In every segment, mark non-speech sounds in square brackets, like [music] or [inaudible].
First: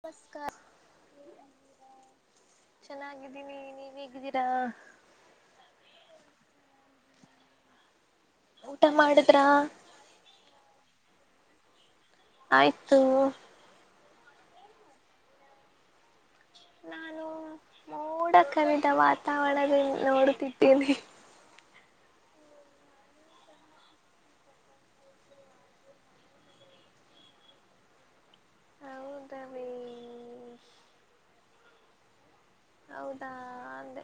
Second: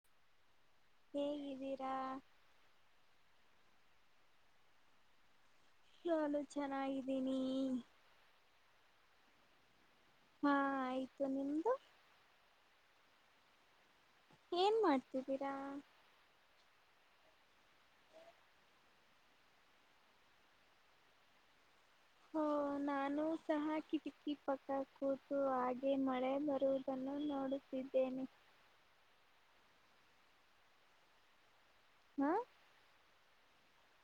ನಮಸ್ಕಾರ. ಹೇಗಿದ್ದೀರಾ? ಹೇಗಿದಿರಾ? ನಾನು ಚೆನ್ನಾಗಿದ್ದೀನಿ. ಊಟ ಮಾಡುದ್ರಾ? ಹಾ ಆಯ್ತು ನಿಮ್ದು? ಆಯ್ತು. ಏನ್ ಮಾಡ್ತಿದ್ದೀರಾ. ನಾನು ಮೋಡ ಕವಿದ ವಾತಾವರಣ ನೋಡುತ್ತಿದ್ದೇನೆ. ಹ ನಾನು ಸಹ ಕಿಟಕಿ ಪಕ್ಕ ಕೂತು ಹಾಗೆ ಮಳೆ ಬರುವುದನ್ನು ನೋಡುತ್ತಿದ್ದೇನೆ. ಹೌದಾ ಹಾ ಹೌದಾ ಅಂದೆ.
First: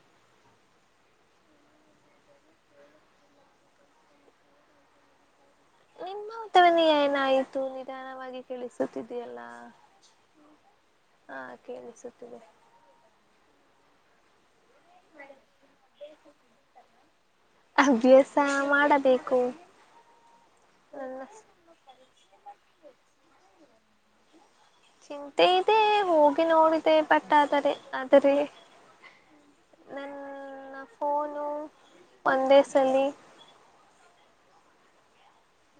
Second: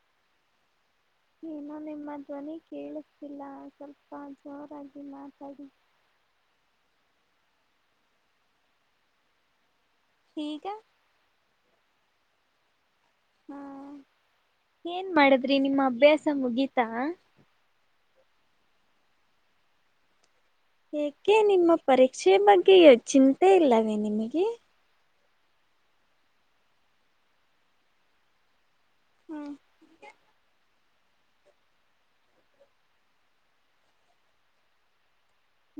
ಏನು ನಿಮ್ಮ ಧ್ವನಿ ಕೇಳತಿಲ್ಲ ಸ್ವಲ್ಪ ಜೋರಾಗಿ ಮಾತಾಡಿ. ನಿಮ್ದು ತಾನೇ ಏನಾಯ್ತು ನಿಧಾನವಾಗಿ ಕೇಳಿಸುತ್ತಿದಯಲ್ಲಾ. ಈಗ ಹಾ ಕೇಳಿಸುತ್ತಿದೆ. ಹಾ ಏನ್ ಮಾಡದ್ರಿ ನಿಮ್ಮ ಅಭ್ಯಾಸ ಮುಗೀತಾ. ಸ ಮಾಡಬೇಕು ನನ್ನ ಏಕೆ ನಿಮ್ಮ ಪರೀಕ್ಷೆ ಬಗ್ಗೆ ಚಿಂತೆ ಇಲ್ಲ. [unintelligible] ನಿಮಗೆ ಚಿಂತೆ ಇದೆ ಹೋಗಿ ನೋಡಿದೆ ಬಟ್ ಆದರೆ ಆದರೆ. ಹ್ಮ್ ನನ್ನ ಫೋನು ಒಂದೇ ಸಲಿ.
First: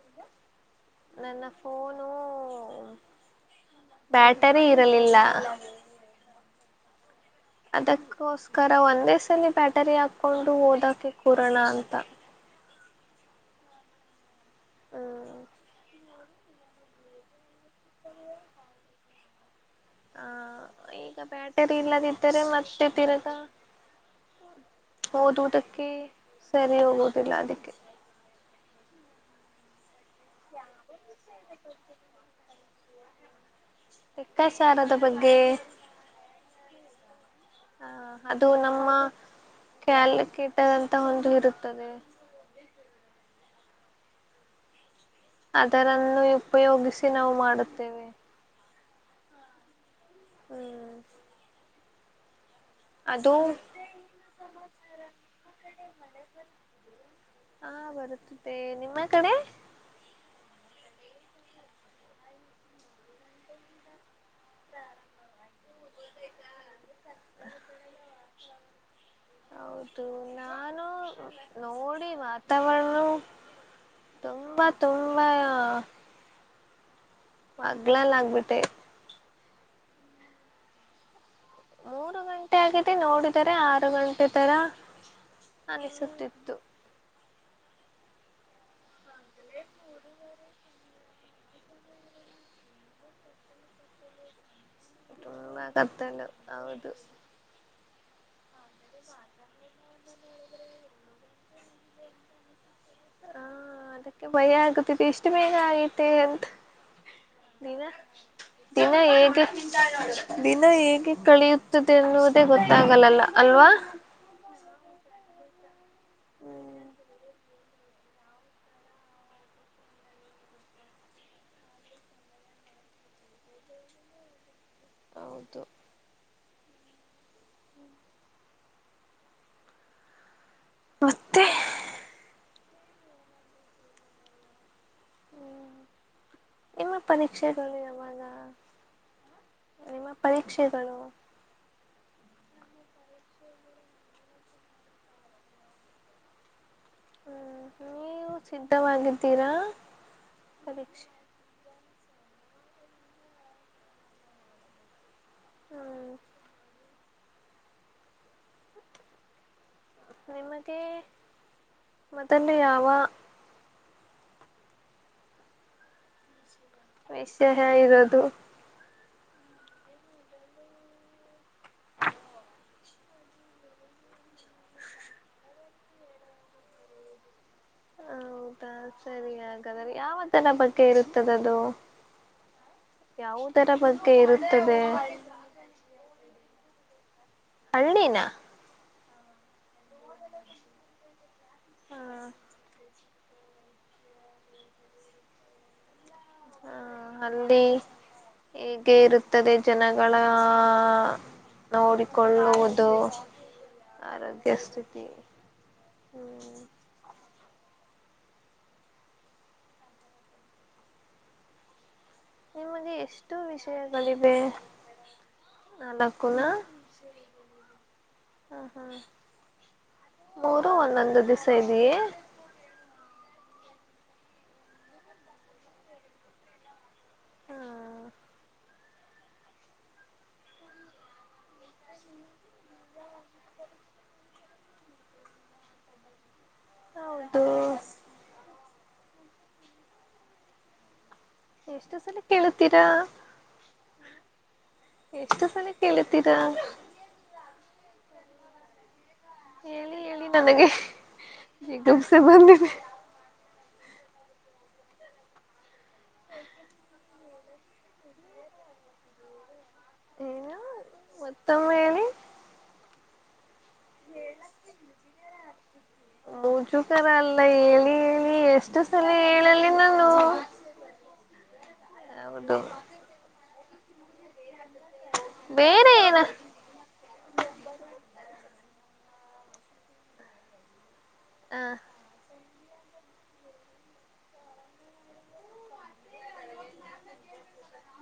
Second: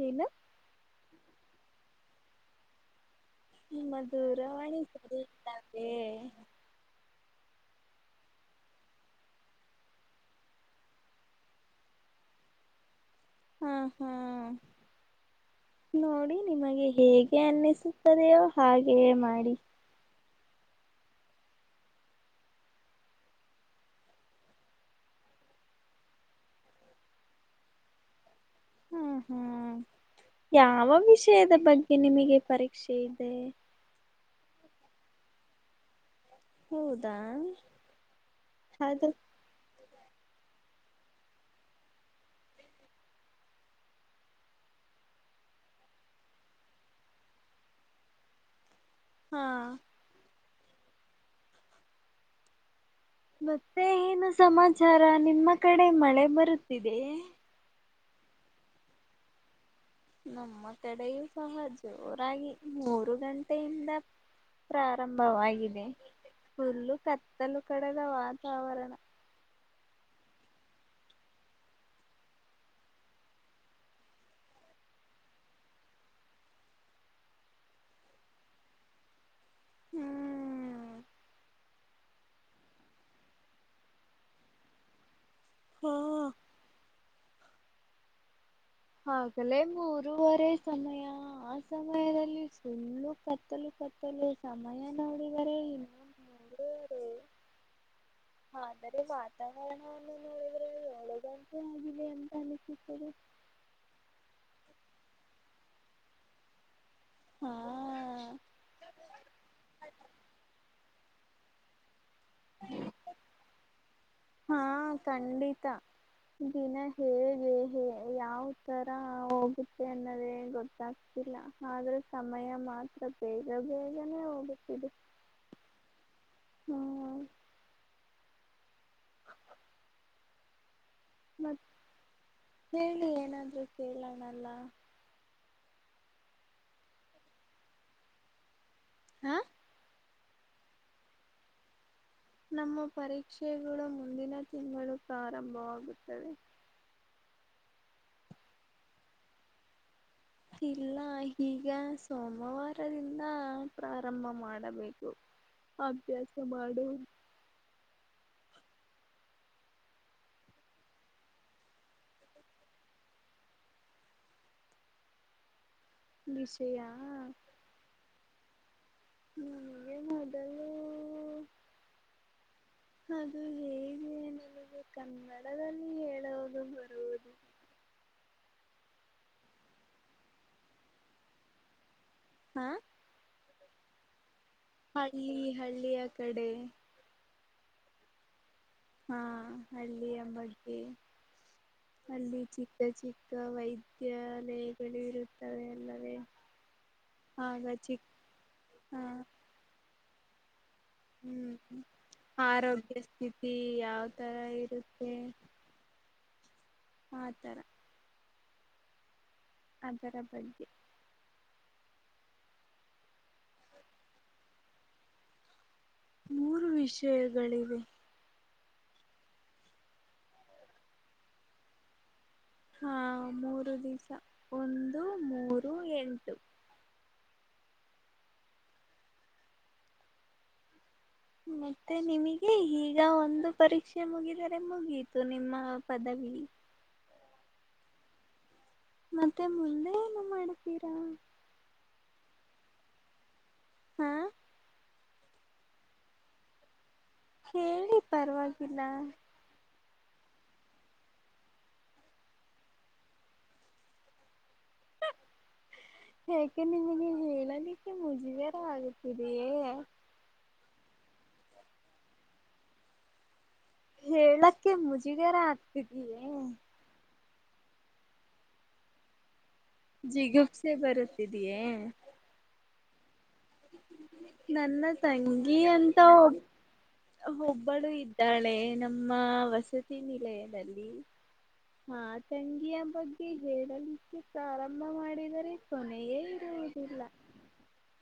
ಏನು ನನ್ನ ಫೋನು. ನಿಮ್ಮ ಬ್ಯಾಟರಿ ದೂರವಾಣಿ ಇರಲಿಲ್ಲ ಸರಿ ಇಲ್ಲವೇ. ಅದಕ್ಕೋಸ್ಕರ ಒಂದೇ ಸಲ ಬ್ಯಾಟರಿ ಹಾಕೊಂಡು ಓದಕೆ ಕೂರೋಣ ಅಂತ. ಹ್ಮ್ ಹ್ಮ್ ಹಾ ನೋಡಿ ನಿಮಗೆ ಹೇಗೆ ಅನ್ನಿಸ್ [unintelligible] ಹಾಗೆ ಮಾಡಿ [unintelligible] ಆ ಈಗ ಬ್ಯಾಟರಿ ಇಲ್ಲದಿದ್ದರೆ ಮತ್ತೆ ತಿರ್ಗ ಓದುವುದಕ್ಕೆ ಸರಿ ಹೋಗುವುದಿಲ್ಲ ಅದಕ್ಕೆ. ಹ್ಮ್ ಹ್ಮ್ ಯಾವ ವಿಷಯದ ಬಗ್ಗೆ ನಿಮಗೆ ಪರಿ ರಿಕ್ಷೆ ಇದೆ. ಲೆಕ್ಕಾಚಾರದ ಬಗ್ಗೆ ಹೌದಾ ಅದು ಕ್ಯಾಲ್ಕುಲೇಟರ್ ಅಂತ ಒಂದು ಇರುತ್ತದೆ. ಅದರನ್ನು ಉಪಯೋಗಿಸಿ ನಾವು ಮಾಡುತ್ತೇವೆ. ಹಾ ಹ್ಮ್ ಅದು ಮತ್ತೆ ಏನು ಸಮಾಚಾರ ನಿಮ್ಮ ಕಡೆ ಮಳೆ ಬರುತ್ತಿದೆಯೆ. ಹಾ ನಿಮ್ಮ ಕಡೆ ನಮ್ಮ ಕಡೆಯೂ ಸಹ ಜೋರಾಗಿ [unintelligible] ಆರು ಗಂಟೆಯಿಂದ ಪ್ರಾರಂಭವಾಗಿದೆ ಫುಲ್ಲು ಕತ್ತಲು ಕಡೆದ ವಾತಾವರಣ. ಹೌದು ನಾನು ನೋಡಿ ವಾತಾವರಣ ತುಂಬಾ ತುಂಬಾ. [unintelligible] ಆಗ್ಬಿಟ್ಟೆ ಹ್ಮ್ ಮೂರು ಗಂಟೆ ಆಗಿದೆ ನೋಡಿದರೆ ಆರು ಗಂಟೆ ತರ. ಹಾ ಅನಿಸುತ್ತಿತ್ತು ಆಗಲೇ ಮೂರುವರೆ ಸಮಯ ಆ ಸಮಯದಲ್ಲಿ ಫುಲ್ ಕತ್ತಲು ಕತ್ತಲು. ಸಮಯ ನೋಡಿದರೆ ಇನ್ನೂ [unintelligible] ಹೌದು ಮೂರುವರೆ ಆದರೆ ವಾತಾವರಣವನ್ನು ನೋಡಿದರೆ ಏಳಗಂಪು [unintelligible] ಹಾಗಂತ ಅನಿಸಿ. ಹಾ ಅದಕ್ಕೆ ಭಯ ಆಗುತ್ ಎಷ್ಟು ಬೇಗ ಆಗೈತೆ ಅಂತ್ ಹಾ ದಿನ ದಿನ ಹೇಗೆ ದಿನ ಹೇಗೆ ಕಳಿಯುತ್ತದೆ ಎನ್ನುವುದೇ ಗೊತ್ತಾಗಲ್ಲಲ್ಲ ಅಲ್ವಾ. ಹಾ ಖಂಡಿತಾ. [unintelligible] ಹೇ ಯಾವ್ ತರ ಹೋಗುತ್ತೆ ಅನ್ನೋದೇ ಗೊತ್ತಾಗ್ತಿಲ್ಲ ಆದ್ರೆ ಸಮಯ ಮಾತ್ರ ಬೇಗ ಬೇಗನೆೇ ಹೋಗುತ್ತಿದೆ. ಹೌದು ಹ್ಮ್ ಮತ್ತೆ ಮತ್ ಹೇಳಿ ಏನಾದ್ರು ಕೇಳಣಲ್ಲ. ನಿಮ್ಮ ಪರೀಕ್ಷೆಗಳು ಯಾವಾಗ. ಹಾ ನಿಮ್ಮ ಪರೀಕ್ಷೆಗಳು ನಮ್ಮ ಪರೀಕ್ಷೆಗಳು ಮುಂದಿನ ತಿಂಗಳು ಪ್ರಾರಂಭವಾಗುತ್ತವೆ. ಹ್ಮ್ ನೀವು ಸಿದ್ಧವಾಗಿದ್ದೀರಾ. ಇಲ್ಲ ಪರೀಕ್ಷೆ ಈಗ ಸೋಮವಾರದಿಂದ ಪ್ರಾರಂಭ ಮಾಡಬೇಕು. ಹ್ಮ್ ಅಭ್ಯಾಸ ಮಾಡು ನಿಮಗೆ ಮೊದಲು ಯಾವ ನಿಶಯ ವಷ್ಯ ಹಾ ಇರೋದು. ನಂಗೆ ಮೊದಲು. [inaudible] ಅದು ಹೇಗೆ ನನಗೆ ಕನ್ನಡದಲ್ಲಿ ಹೇಳದು ಬರುವುದು. ಹೌದಾ ಸರಿ ಹಾಗಾದ್ರೆ ಯಾವ ತರ ಬಗ್ಗೆ ಇರುತ್ತದ ಅದು. ಹಾ ಇದರ ಬಗ್ಗೆ ಇರುತ್ ಹಳ್ಳಿ ಹಳ್ಳಿಯ ಕಡೆ. ಹಳ್ಳಿನ ಹಾ ಅಲ್ಲಿ ಅಮ್ಮಗೆ ಹ ಅಲ್ಲಿ ಚಿಕ್ಕ ಚಿಕ್ ಅಥವಾ ವೈದ್ಯಾಲಯಗಳು ಇರುತ್ತವೆ ಅಲ್ಲದೆೇ. ಹ್ಮ ಅಲ್ಲಿ ಹೀಗೆ ಇರುತ್ತದೆ ಜನಗ್ [unintelligible] ಹ್ಮ್ ಆರೋಗ್ಯ ಸ್ಥಿತಿ ಯಾವ ತರ ಆರೋಗ್ಯ ಸ್ಥಿತಿ ಇರುತ್ತೆ. ಹ್ಮ್ ಆ ತರ ಅದರ ಬಗ್ಗೆ ನಿಮಗೆ ಎಷ್ಟು ವಿಷಯಗಳಿವೆ. ನಾಲ್ಕುನ ಮೂರು ವಿಷಯಗಳಿವೆ ಹ್ಮ ಹ್ಮ ಮೂರು ಒಂದೊಂದು ದಿವಸ ಇದೀ ಹಾ ಮೂರು ದಿವಸ ಒಂದು ಮೂರು ಎಂಟು. ಮತ್ತೆ ನಿಮಗೆ ಈಗ ಒಂದು ಪರೀಕ್ಷೆ ಮುಗಿದರೆ ಮುಗಿಯತು ನಿಮ್ಮ ಪದವಿ. ಹೌದು ಮತ್ತೆ ಮುಂದೇನು ಮಾಡುತ್ತೀರಾ. ಎಷ್ಟು ಸಲ ಕೇಳತೀರಾ. ಹಾ ಎಷ್ಟು ಸಲಿ ಕೇಳುತ್ತೀರಾ. ಹೇಳಿ ಪರವಾಗಿಲ್ಲ. ಹೇಳಿ ಹೇಳಿ ನನಗೆ ಜಿಗುಪ್ಸೆ ಬಂದಿದೆ. ಯಾಕೆ ನಿಮಗೆ ಹೇಳಲಿಕ್ಕೆ ಮುಜುವಾರ ಆಗತಿದೇಯೇ. ಹಾ ಮತ್ತೊಮ್ಮೆ ಹೇಳಿ. ಹೇಳಕ್ಕೆ ಮುಜಗಾರ ಆಗ್ತಿದ್ದೀಯೇ. ಮುಜುಗರ ಅಲ್ಲ ಹೇಳಿ ಹೇಳಿ ಎಷ್ಟು ಸಲ ಹೇಳಲ್ ಜಿಗುಪ್ಸೆ ಬರುತ್ತಿದ್ ಯೇ ಹೌದು ನನ್ನ ತಂಗಿ ಬೇರೆ ಅಂತ ಏನ ಒಬ್ ಒಬ್ಬಳು ಇದ್ದಾಳೆ ನಮ್ಮ ವಸತಿ ನಿಲಯದಲ್ಲಿ ಹ ಹಾ ತಂಗಿಯ ಬಗ್ಗೆ ಹೇಳಲಿಕ್ಕೆ ಪ್ರಾರಂಭ ಮಾಡಿದರೆ ಕೊನೆಯೇ ಇರುವುದಿಲ್ಲ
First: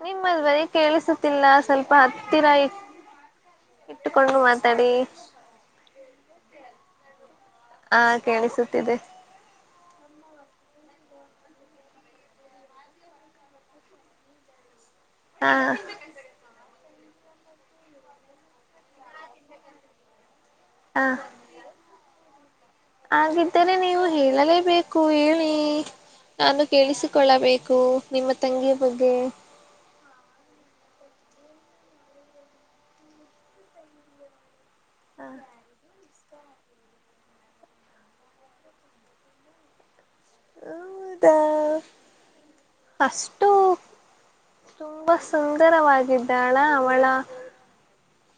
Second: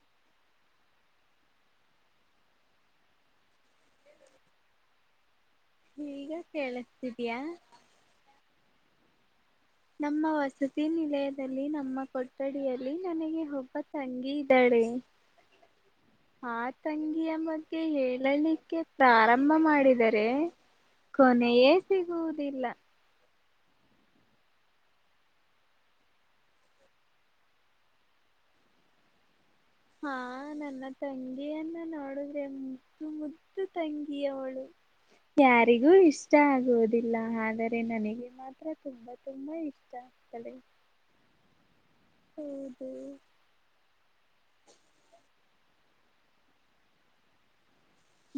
ನಿಮ್ಮದ್ ದ್ವನಿ ಕೇಳಿಸತಿಲ್ಲ ಸ್ವಲ್ಪ ಹತ್ತಿರ ಇ ಇಟ್ಟಕೊಂಡು ಮಾತಾಡಿ ಈಗ ಕೇಳಸ್ತಿದಯಾ ಹಾ ಕೇಳಿಸುತ್ತಿದೆ ನಮ್ಮ ವಸತಿ ನಿಲಯದಲ್ಲಿ ನಮ್ಮ ಕೊಠಡಿಯಲ್ಲಿ ನನಗೆ ಒಬ್ಬ ತಂಗಿ ಇದ್ದಾಳೆ ಹಾ ಆ ತಂಗಿಯ ಮಗ್ಗೆ ಹೇಳಲಿಕ್ಕೆ ಪ್ರಾರಂಭ ಮಾಡಿದರೆ ಹ ಕೊನೆಯೇ ಸಿಗುವುದಿಲ್ಲ ಮತ್ತನೆ ನೀವು ಹೇಳಲೇಬೇಕು ಹೇಳಿ ನಾನು ಕೇಳಿಸಿಕೊಳ್ಳಬೇಕು ನಿಮ್ಮ ತಂಗಿಯ ಬಗ್ಗೆ ಹಾ ನನ್ನ ತಂಗಿಯನ್ನ ನೋಡುದ್ರೆ ಮುದ್ದು ಮುದ್ದು ತಂಗಿಯವಳು ಯಾರಿಗೂ ಇಸ್ ಇಷ್ಟ ಆಗುವುದಿಲ್ಲ ಆದರೆ ನನಗೆ ಮಾತ್ರ ತುಂಬಾ ತುಂಬಾ ಇಷ್ಟ ಅದ ಹೌದಾ ಹೌದು ತುಂಬಾ ಸುಂದರವಾಗಿದ್ದಾಳ ಅವಳ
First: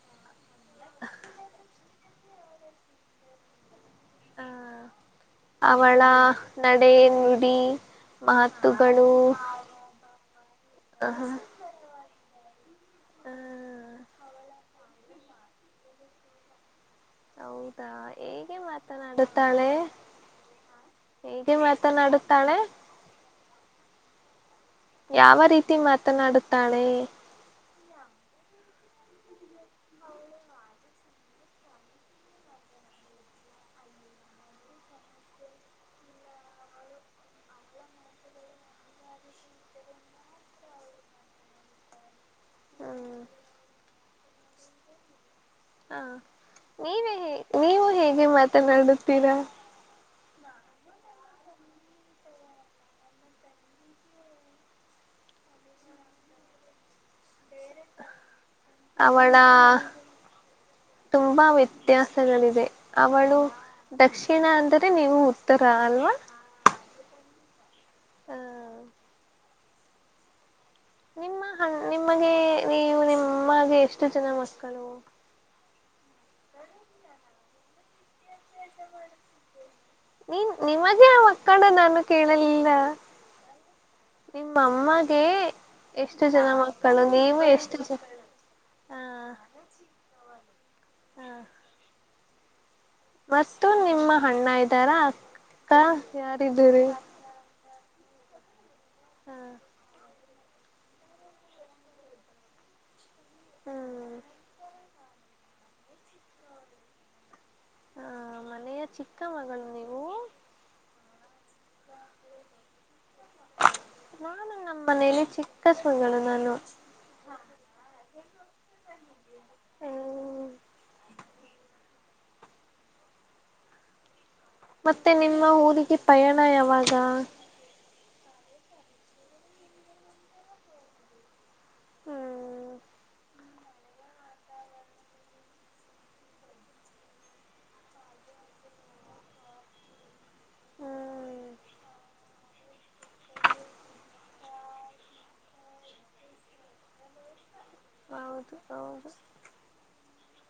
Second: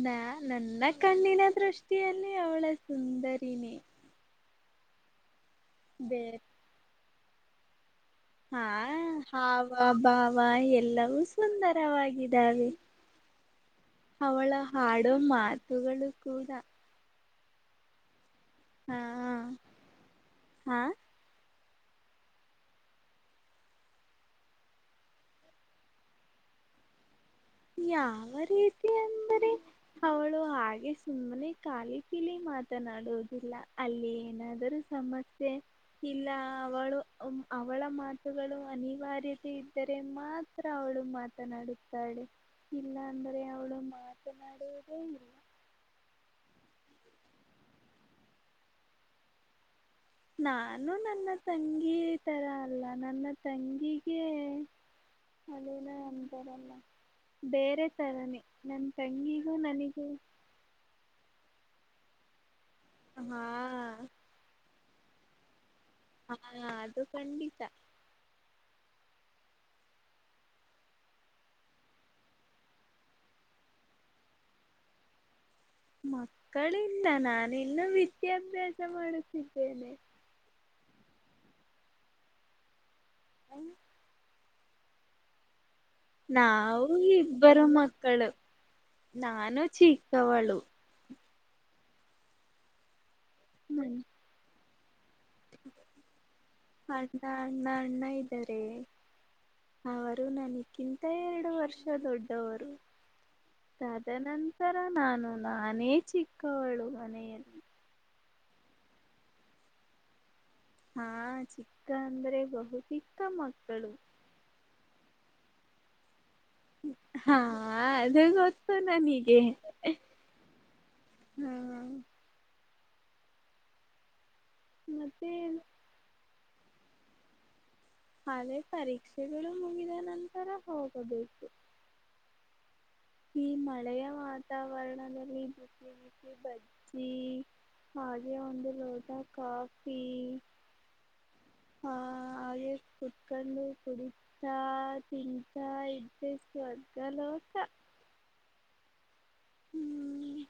ನಾ ನನ್ನ ಕಣ್ಣಿನ ದೃಷ್ಟಿಯಲ್ಲಿ ಅವಳ ಸುಂದರಿನಿ ಅವಳ ಬೇರೆ ನಡೆ ನುಡಿ ಹಾ ಮಾತುಗಳು ಹಾವ ಬಾವ ಎಲ್ಲವೂ ಹ ಸುಂದರವಾಗಿ ಇದವೆ ಅವಳ ಹಾಡೋ ಮಾತುಗಳು ಕೂಡ ಹೌದಾ ಹೇಗೆ ಹಾ ಮಾತನಾಡುತ್ತಾಳೆ ಹಾ ಹ ಮಾತನಾಡುತ್ತಾಳೆ ಯಾವ ರೀತಿ ಮಾತನಾಡುತ್ತಾಳೆ ಯಾವ ರೀತಿ ಅಂದರೆ ಅವಳು ಹಾಗೆ ಸುಮ್ಮನೆ ಕಾಲಿ ಕಿಲಿ ಮಾತನಾಡುವುದಿಲ್ಲ ಅಲ್ಲಿ ಏನಾದರೂ ಸಮಸ್ಯೆ ಇಲ್ಲ ಅವಳು ಅವಳ ಮಾತುಗಳು ಅನಿವಾರ್ಯತೆ ಇದ್ದರೆ ಮಾತ್ರ ಅವಳು ಮಾತನಾಡುತ್ತಾಳೆ ಇಲ್ಲ ಹ್ಮ್ ಅಂದ್ರೆ ಅವಳು ಮಾತನಾ ಹ ಹಾ ನೀವೇ ಹ ನೀವು ಹೇಗೆ ಮಾತನಾಡುತ್ತೀರಾ ನಾನು ನನ್ನ ತಂಗಿ ತರ ಅಲ್ಲ ನನ್ನ ತಂಗಿಗೆ ಅದೇನ ಅಂತಾರಲ್ಲ ಬೇರೆ ತರನೇ ನನ್ ಅವಳ ತಂಗಿಗೂ ನನಿಗೂ ತ್ಯಾಸಗಳಿವೆ ಅವಳು ದಕ್ಷಿಣ ಅಂದ್ರೆ ತ್ತೆ ನೀವು ಅಲ್ವಾ ಹಾ ಅದು. ಖಂಡಿತ. ಹ ನಿಮ್ಮ ಹಣ ನಿಮಗೆ ನೀವು ನಿಮ್ಮಗೆ ಎಷ್ಟು ಜನ ಮಕ್ಕಳು ಮಕ್ಕಳಿಲ್ಲ ನಾನಿನ್ನು ವಿ ವಿದ್ಯಾಭ್ಯಾಸ ಮಾಡುತ್ತಿದ್ದೇನೆ. ನೀನ್ ನಿಮಗೆ ಮಕ್ಕಳು ನಾನು ಕೇಳಲಿಲ್ಲ. ನು [inaudible] ನಿಮ್ಮಮ್ಮಗೆ ನಾವು ಇಬ್ಬರು ಜನ ಮಕ್ಕಳು ಹಾ ನಾನು ಚಿಕ್ಕವಳು. ಹಾ ಫಸ್ಟು ನನ್ ನಿಮ್ಮ ಅಣ್ಣ ತರ ಅಕ್ಕ ಯಾರ್ ಅ [unintelligible] ಅಣ್ಣ ಅಣ್ಣ ಇದ್ದಾರೆ. ಹಾ ಡು ನನಕ್ಕಿಂತ ಎರಡು ವರ್ಷ ದೊಡ್ಡವರು. ಹ್ಮ್ ತದನಂತರ ನಾನು. ನಾನೇ ಚಿಕ್ಕವಳು ಮನೆಯಲ್ಲಿ. ಹ ಮನೆಯ ಚಿಕ್ಕ ಮಗಳು ನೀವು. ಹಾ ಚಿಕ್ಕ ಅಂದ್ರೆ ಬಹು ಚಿಕ್ಕ ಮಕ್ಕಳು. ನಾನು ನಮ್ಮ [unintelligible] ಹಾ ಅದು ಗೊತ್ತು ನನಗೆ. ಹ್ಮ್ ಹಾ ಮತ್ತೆ ನಿಮ್ಮ ಊರಿಗೆ ಪಯಾಣ. ಬ್ಬ ಯಾವಾಗಾ. ಅದೇ ಪರೀಕ್ಷೆಗಳು ಮುಗಿದ ನಂತರ ಹೋಗಬೇಕು. ಹ್ಮ್ ಈ ಮಳೆಯ ವಾತಾವರಣದಲ್ಲಿ ಬಿಸಿ ಬಿಸಿ ಬಜ್ಜಿ ಹಾಗೆ ಒಂದು ಲೋಟ ಕಾಫಿ ಹ್ಮ್ ಆ ಹಾಗೆ ಕುತ್ಕಂಡು ಕುಡಿತಾ ತಿಂತಾ ಇದ್ದೆ ಸ್ವರ್ಗ ಲೋಕ. ಹೌದು ಹೌದು. ಹ್ಮ್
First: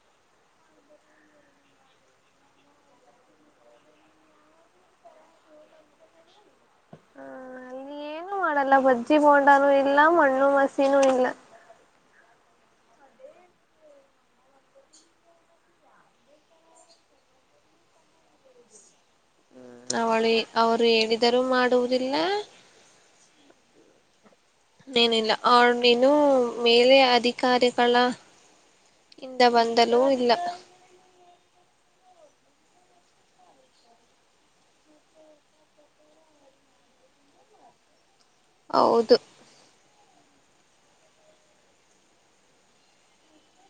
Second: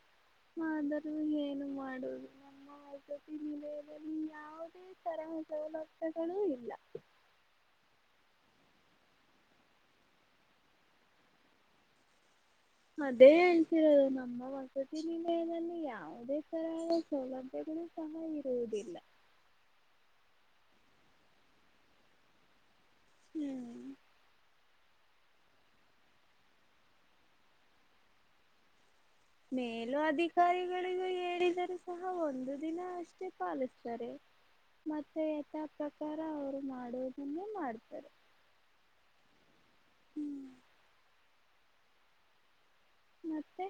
ಆದರೂ ಏನು ಮಾಡುದು ನಮ್ಮ ವಸತಿ ನಿಲಯದಲ್ಲಿ ಯಾವುದೇ ತರ ಸೌಲಭ್ಯಗಳೂ ಇಲ್ಲ. ತಲ್ಲ ಬಜ್ಜಿ ಬೋಂಡಾನು ಇಲ್ಲ ಮಣ್ಣು ಮಸಿನೂ ಇಲ್ಲ. ಅದೇ ಹೇಳ್ತಿರೋದು ನಮ್ಮ ವಸತಿನಿಲಯದಲ್ಲಿ ಯಾವುದೇ ತರಹದ ಸೌಲಭ್ಯಗಳು ಸಹ ಇರುವುದಿಲ್ಲ. ಹ್ಮ ನವಳಿ ಅವ್ರು ಹೇಳಿದರೂ ಮಾಡುವುದಿಲ್ಲ. ಹ್ಮ್ ಇನ್ನೆನಿಲ್ಲ ಅವ್ಳ್ ನೀನು ಮೇಲೆ ಅಧಿಕಾರಿಗಳ ಇಂದ ಮೇಲು ಬಂದಲೂ ಇಲ್ಲ ಅಧಿಕಾರಿಗಳಿಗೂ ಹೇಳಿದರೂ ಸಾ ಆ ಒಂದು ದಿನ ಅಷ್ಟೇ ಪಾಲಿಸ್ತಾರೆ ಮತ್ತೆ ಯಥಾ ಪ್ರಕಾರ ಅವರು ಮಾಡುವುದನ್ನೇ ಮಾಡ್ತಾರೆ. ಹೌದು ಹ್ಮ್ ಮತ್ತೆ